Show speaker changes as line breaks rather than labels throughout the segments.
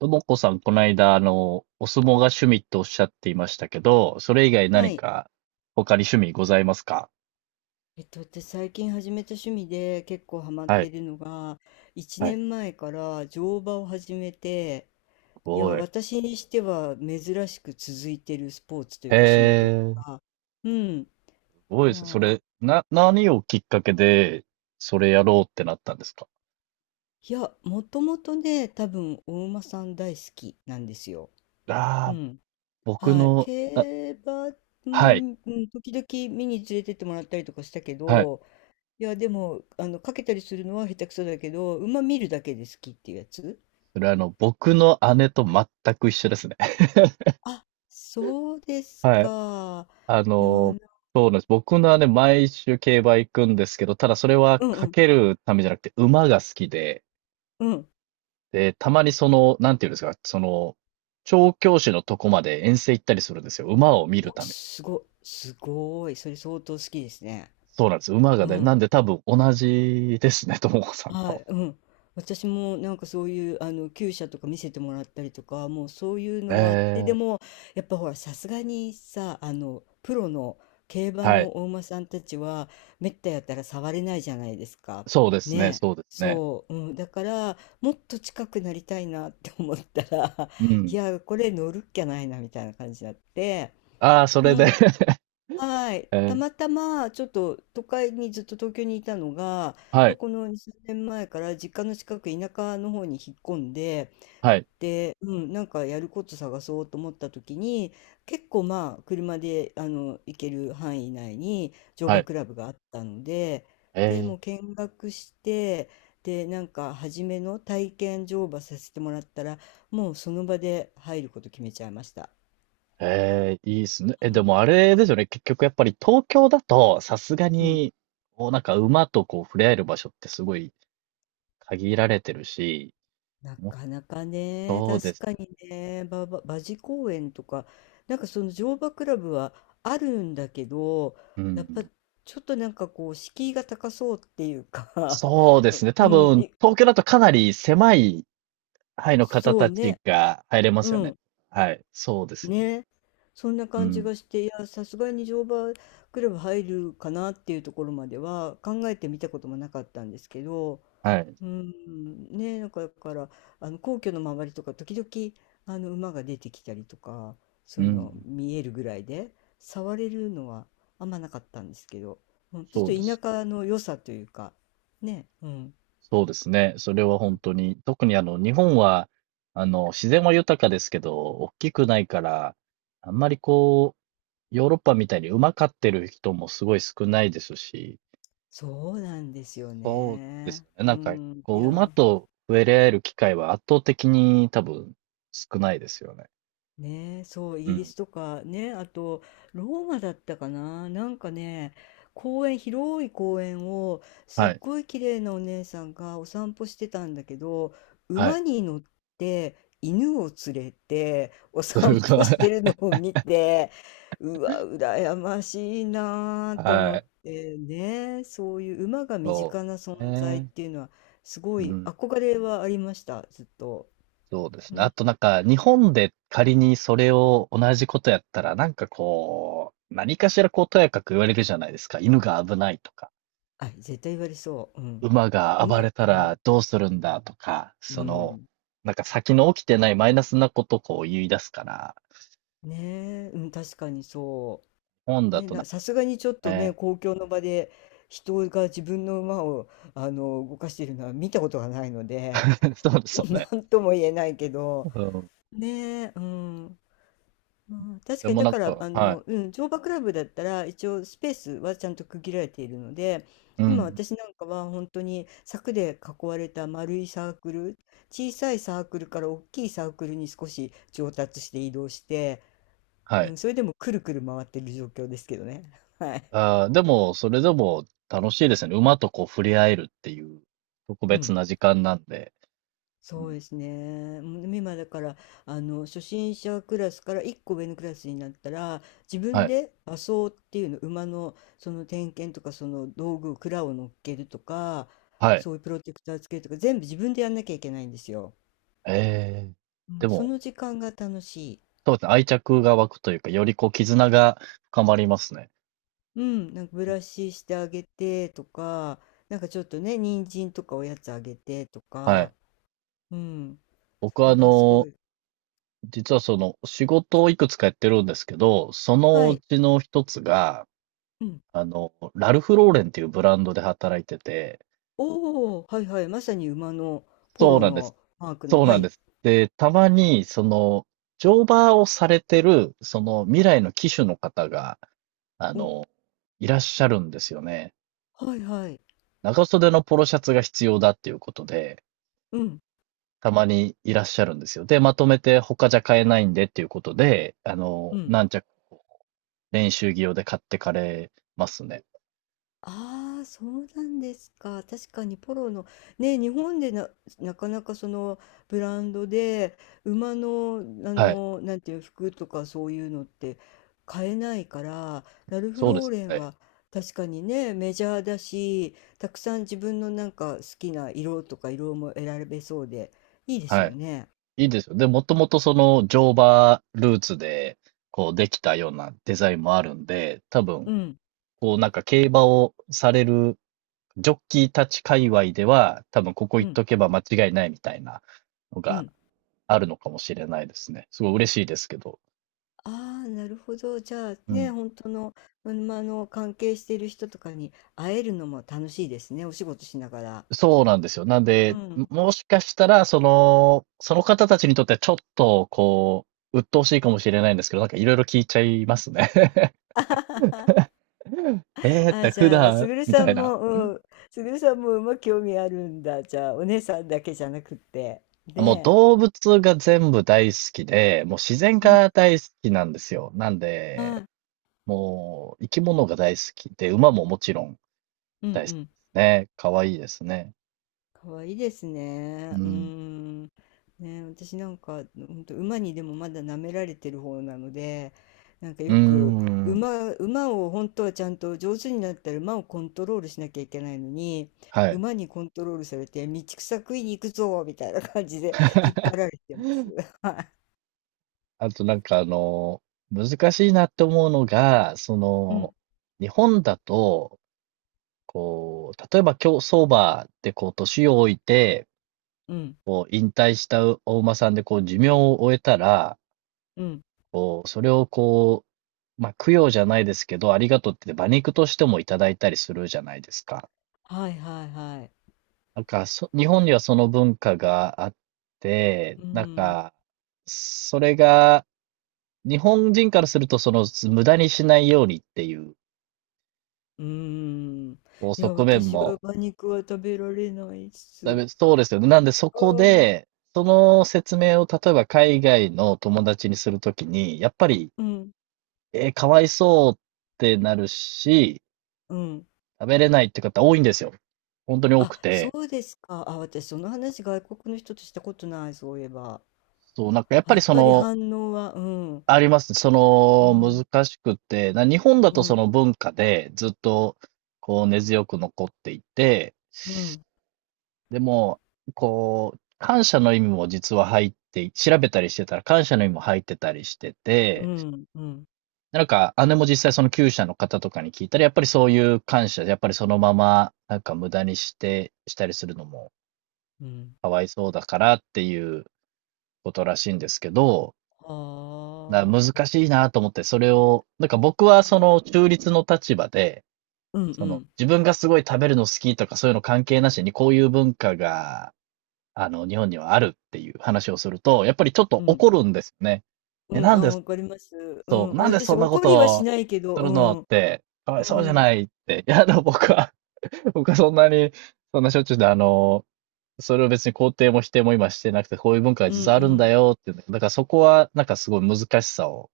ともこさん、この間、お相撲が趣味とおっしゃっていましたけど、それ以外
は
何
い。
か他に趣味ございますか？
私最近始めた趣味で結構ハマっ
は
て
い、
るのが、1
はい、す
年前から乗馬を始めて、いや、
ごい。
私にしては珍しく続いてるスポーツとい
へ
うか趣味という
え、
か、うん、
すごいですね。そ
まあ、
れ、な、何をきっかけで、それやろうってなったんですか？
いや、もともとね、多分お馬さん大好きなんですよ。
あ
う
あー、
ん。
僕
はい。
の、あ、
競馬
は
も、う
い、
ん、時々見に連れてってもらったりとかしたけ
はい。
ど、いや、でも、かけたりするのは下手くそだけど、馬見るだけで好きっていうやつ。
それ僕の姉と全く一緒ですね。
あ、そうです
はい。
か。
あ
いや、
の、そうなんです。僕の姉、毎週競馬行くんですけど、ただそれは
うんう
か
ん、
けるためじゃなくて、馬が好きで、
うん。
で、たまになんていうんですか、調教師のとこまで遠征行ったりするんですよ。馬を見る
お、
ため。
すごい。それ相当好きですね。
そうなんです。馬が
う
ね、なん
ん。
で多分同じですね、ともこさん
は
と。
い、うん。私もなんかそういうあの厩舎とか見せてもらったりとか、もうそういう
え
のもあって、で
ー、
もやっぱほらさすがにさ、あのプロの競馬
はい。
のお馬さんたちはめったやったら触れないじゃないですか。
そうですね、
ねえ。
そうですね。
そう、うん、だからもっと近くなりたいなって思ったら
う
い
ん。
やこれ乗るっきゃないなみたいな感じになって、
ああ、それで。
は い。た
えー、
またまちょっと都会にずっと東京にいたのが、
はい、
この2、3年前から実家の近く田舎の方に引っ込んで、
はい、
うん、なんかやること探そうと思った時に、結構まあ車で行ける範囲内に乗
は
馬
い。
クラブがあったので、でも
え
う見学して、で、なんか初めの体験乗馬させてもらったら、もうその場で入ること決めちゃいました。
ー、えー、いいですね。え、
う
で
ん。
もあれですよね。結局やっぱり東京だと、さすが
うん
に、こうなんか馬とこう触れ合える場所ってすごい限られてるし、
な
も
かなかね、
そうで
確
す
か
よね。
にね、馬事公園とか、なんかその乗馬クラブはあるんだけど、
う
や
ん。
っぱちょっとなんかこう、敷居が高そうっていうか
そうです ね。多
うん、
分、東京だとかなり狭い範囲の方
そう
たち
ね、
が入れます
う
よね。
ん、
はい。そうですよね。
ね、そんな
う
感じ
ん。
がして、いや、さすがに乗馬クラブ入るかなっていうところまでは考えてみたこともなかったんですけど、
はい。
うん、ね、なんかだから、あの皇居の周りとか時々あの馬が出てきたりとか、
う
そういうの
ん。
見えるぐらいで、触れるのはあんまなかったんですけど、うん、ちょっ
そ
と
うです。
田舎の良さというか、ね、うん、
そうですね。それは本当に。特に日本は、自然は豊かですけど、大きくないから、あんまりこう、ヨーロッパみたいに馬飼ってる人もすごい少ないですし、
そうなんですよ
そうです
ね。
よね。
う
なんか、
ん、い
こう、馬
や。
と触れ合える機会は圧倒的に多分少ないですよね。
ねえ、そう、イ
う
ギリ
ん。
スとかね、あとローマだったかな、なんかね、公園、広い公園をすっ
はい。
ごい綺麗なお姉さんがお散歩してたんだけど、
は
馬
い。
に乗って犬を連れてお 散
すご
歩
い。
してるのを見て、うわ、羨ましいなーって思
は
っ
い。
てね、そういう馬が身
そ
近な
うです
存在っ
ね。
ていうのはすご
う
い
ん、
憧れはありました、ずっと。
そうです
う
ね。あ
ん
となんか、日本で仮にそれを同じことやったら、なんかこう、何かしらこう、とやかく言われるじゃないですか。犬が危ないとか、
あ、絶対言われそう。うん。
馬が暴れた
うん、
らどうするんだとか、
うん。
なんか先の起きてないマイナスなことをこう言い出すから、
ねえ、うん、確かにそ
日本
う。
だ
ね、
となん
さ
か
すがにちょっとね、
ね。
公共の場で人が自分の馬を、動かしているのは見たことがないので、
そうですよね。
なんとも言えないけ
う
ど、
ん。
ねえ、うん。まあ、確
で
かに
も
だ
なん
から
か、はい。
うん、乗馬クラブだったら一応スペースはちゃんと区切られているので
う
今
ん。
私なんかは本当に柵で囲われた丸いサークル小さいサークルから大きいサークルに少し上達して移動して、
は
う
い。
ん、それでもくるくる回ってる状況ですけどね。はい、
ああ、でも、それでも楽しいですね。馬とこう触れ合えるっていう特
う
別
ん
な時間なんで。う
そう
ん、
ですね。もうでも今だから初心者クラスから1個上のクラスになったら自
は
分
い。
で馬装っていうの馬のその点検とかその道具を鞍を乗っけるとか
はい。
そういうプロテクターつけるとか全部自分でやんなきゃいけないんですよ。
ええ。
う
で
ん、そ
も、
の時間が楽しい。
そうですね、愛着が湧くというか、よりこう絆が深まりますね。
うん、なんかブ
うん、
ラシしてあげてとかなんかちょっとね人参とかおやつあげてと
はい。
か、うん、そ
僕は
れがすごい。
実はその仕事をいくつかやってるんですけど、その
は
う
い。
ちの一つが、
うん
ラルフローレンっていうブランドで働いてて
おお、はいはい、まさに馬のポ
そう
ロ
なんです。
のマークの、
そう
は
なんで
い。
す。で、たまに、乗馬をされてる、その未来の騎手の方が、あ
お、
の、いらっしゃるんですよね。
はいはい。
長袖のポロシャツが必要だっていうことで、
うん、
たまにいらっしゃるんですよ。で、まとめて他じゃ買えないんでっていうことで、
うん。
何着、練習着用で買ってかれますね。
ああ、そうなんですか。確かにポロの、ね、日本でなかなかそのブランドで馬の、
はい。
なんていう服とかそういうのって買えないから、ラルフ
そうで
ロー
す
レ
よ
ン
ね。
は確かにね、メジャーだし、たくさん自分のなんか好きな色とか色も選べそうで、いいです
は
よ
い。
ね。
いいですよ。で、もともとその乗馬ルーツで、こうできたようなデザインもあるんで、多分、
うん、
こうなんか競馬をされるジョッキーたち界隈では、多分ここ
う
行っ
ん、
とけば間違いないみたいなの
う
が
ん。
あるのかもしれないですね。すごい嬉しいですけど。
ああ、なるほど。じゃあ
う
ね、
ん。
本当の、うん、ま、関係している人とかに会えるのも楽しいですね、お仕事しながら。
そうなんですよ。なん
う
で、
ん。
もしかしたら、その、その方たちにとってはちょっと、こう、鬱陶しいかもしれないんですけど、なんかいろいろ聞いちゃいますね。
あははは
えーっ
あ、
て
じ
普
ゃあ、す
段、
ぐる
み
さ
たい
ん
な。
も、うん、すぐるさんも馬興味あるんだ。じゃあ、お姉さんだけじゃなくって。
もう
ね
動物が全部大好きで、もう自
え。
然
う
が
ん。
大好きなんですよ。なん
は
で、
い。
もう生き物が大好きで、馬ももちろん
う
大
ん
好き
う
で
ん。
すね。可愛いですね。
可愛いです
う
ね。うー
ん。
ん。ね、私なんか、本当馬にでもまだ舐められてる方なので、なんか
うー
よく
ん。
馬を本当はちゃんと上手になったら馬をコントロールしなきゃいけないのに、
はい。
馬にコントロールされて、道草食いに行くぞみたいな感じで引っ張られてます。は
あとなんか難しいなって思うのが、
い。うん、
日本だと、こう、例えば競走馬でこう、年を置いて、
うん、
こう、引退したお馬さんでこう、寿命を終えたら、
うん。
こう、それをこう、まあ、供養じゃないですけど、ありがとうって馬肉としてもいただいたりするじゃないですか。
はいはいはい。
なんか、そ、日本にはその文化があって、
う
なん
ん、
か、それが、日本人からすると、無駄にしないようにっていう、
うーん。
こう、
いや、
側面
私は
も、
馬肉は食べられないっ
だめ
す。
そうですよね。なんで、そこ
うん、
で、その説明を、例えば海外の友達にするときに、やっぱり、
うん、
えーかわいそうってなるし、
うん。
食べれないって方多いんですよ。本当に多
あ、
く
そ
て。
うですか。あ、私その話外国の人としたことない、そういえば。
そう、なんかやっ
あ、
ぱ
や
り
っ
そ
ぱり
の、
反応は、うん、
ありますね。そ
う
の、
ん、
難しくて、な日本だ
う
とそ
ん、
の文化でずっと、こう根強く残っていて、
うん、
でも、こう、感謝の意味も実は入って調べたりしてたら感謝の意味も入ってたりして
う
て、
ん、うん、
なんか姉も実際そのきゅうしゃの方とかに聞いたら、やっぱりそういう感謝、やっぱりそのまま、なんか無駄にしてしたりするのも
うん。
かわいそうだからっていうことらしいんですけどだから
は
難
あ。
しいなと思って、それを、なんか僕は
い
そ
や、
の中立の立場で、
うん、う
その
ん、
自分がすごい食べるの好きとかそういうの関係なしにこういう文化が、日本にはあるっていう話をすると、やっぱりちょっ
う
と
ん、
怒るんですよね。え、
うん、
なん
あ、
で、
わかります。う
そう、
ん、
なんで
私
そんなこ
怒りはし
と
ないけど、
するのっ
うん、
て、かわいそうじゃ
うん、
ないって。いや、でも僕は、僕はそんなに、そんなしょっちゅうで、それを別に肯定も否定も今してなくて、こういう文化が
うん、う
実はあるん
ん。
だよっていうの。だからそこは、なんかすごい難しさを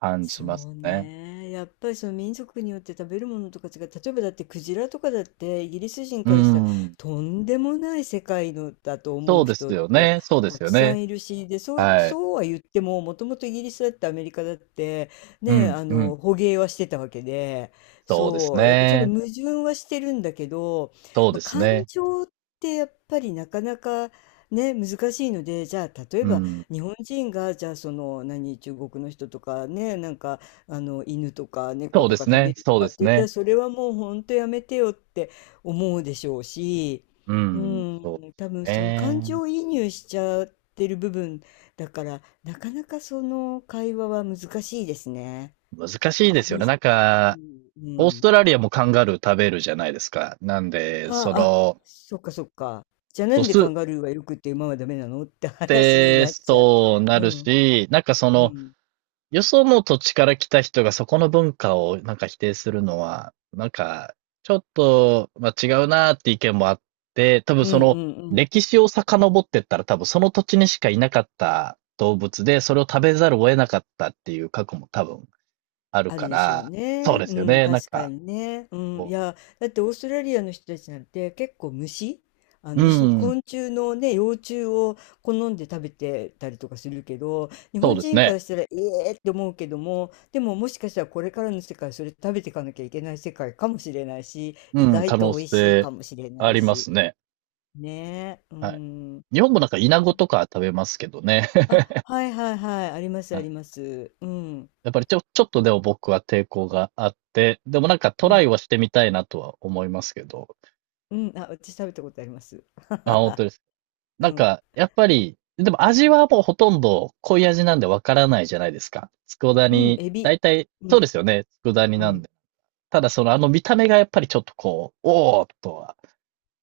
感じ
そ
ます
う
ね。
ね。やっぱりその民族によって食べるものとか違う。例えばだってクジラとかだってイギリス人
うー
からしたら
ん。
とんでもない世界のだと
そ
思
う
う
です
人っ
よ
て
ね。そうで
た
す
く
よ
さ
ね。
んいるし、で、そう、
はい。
そうは言ってももともとイギリスだってアメリカだって
う
ね、
ん、
あ
う
の
ん。
捕鯨はしてたわけで、
そうです
そう、だからちょっと
ね。
矛盾はしてるんだけど、
そう
ま
で
あ、
す
感
ね。
情ってやっぱりなかなかね、難しいので、じゃあ例え
う
ば
ん。
日本人がじゃあその何中国の人とかねなんかあの犬とか猫
そう
と
で
か
す
食
ね。
べる
そう
とか
で
って
す
言った
ね。
らそれはもうほんとやめてよって思うでしょうし、
う
う
ん。そうで
ん、多
す
分その感
ね。
情移入しちゃってる部分だからなかなかその会話は難しいですね。
難しいですよ
厳
ね。
し
なん
い、厳し
か、
い。
オー
う
ス
ん。
トラリアもカンガルー食べるじゃないですか。なんで、
ああ、そっかそっか。じゃあな
ド
んで
ス
カ
っ
ンガルーはよくって馬はダメなのって話に
て
なっちゃ
そうな
う。う
る
ん、
し、なんかそ
う
の、
ん、
よその土地から来た人がそこの文化をなんか否定するのは、なんか、ちょっと、まあ、違うなーって意見もあって、多分
う
そ
ん、う
の
ん、うん。
歴史を遡ってったら多分その土地にしかいなかった動物で、それを食べざるを得なかったっていう過去も多分ある
ある
か
でしょう
ら、そう
ね。
ですよ
うん、
ね。なん
確か
か、
にね。うん、い
こ
や、だってオーストラリアの人たちなんて結構虫、あ
う、
の
う
虫、
ん、
昆虫のね、幼虫を好んで食べてたりとかするけど、日
そう
本
です
人か
ね。
らしたら、ええって思うけども、でももしかしたらこれからの世界、それ食べていかなきゃいけない世界かもしれないし、意
うん、可
外と
能
美味しい
性
かもしれ
あ
ない
りま
し。
すね。
ねえ、う
はい。
ん。ね
日本もなんかイナゴとか食べますけどね。
あ、はいはいはい、ありますあります。うん、
やっぱりちょっとでも僕は抵抗があって、でもなんかト
う
ラ
ん、
イはしてみたいなとは思いますけど。
うん、あ、私食べたことあります。
あ、本当です。
う
なん
ん。
か、やっぱり、でも味はもうほとんど濃い味なんでわからないじゃないですか。佃
うん、
煮、
エビ。
大体、
う
そうで
ん、
すよね。佃煮
う
なん
ん。
で。ただそのあの見た目がやっぱりちょっとこう、おーっとは。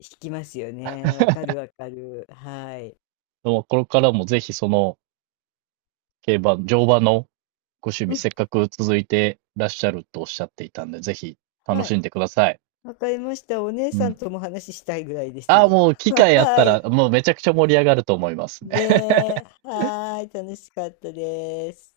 引きますよね。わかるわかる。はい。
でもこれからもぜひその競馬、乗馬のご趣
う
味
ん、
せっかく続いてらっしゃるとおっしゃっていたんで、ぜひ楽
は
し
い。
んでください。
わかりました。お姉
う
さん
ん。
とも話したいぐらいで
ああ、
す。
もう機 会あっ
は
た
い。
ら、もうめちゃくちゃ盛り上がると思いますね
ねえ。はーい。楽しかったです。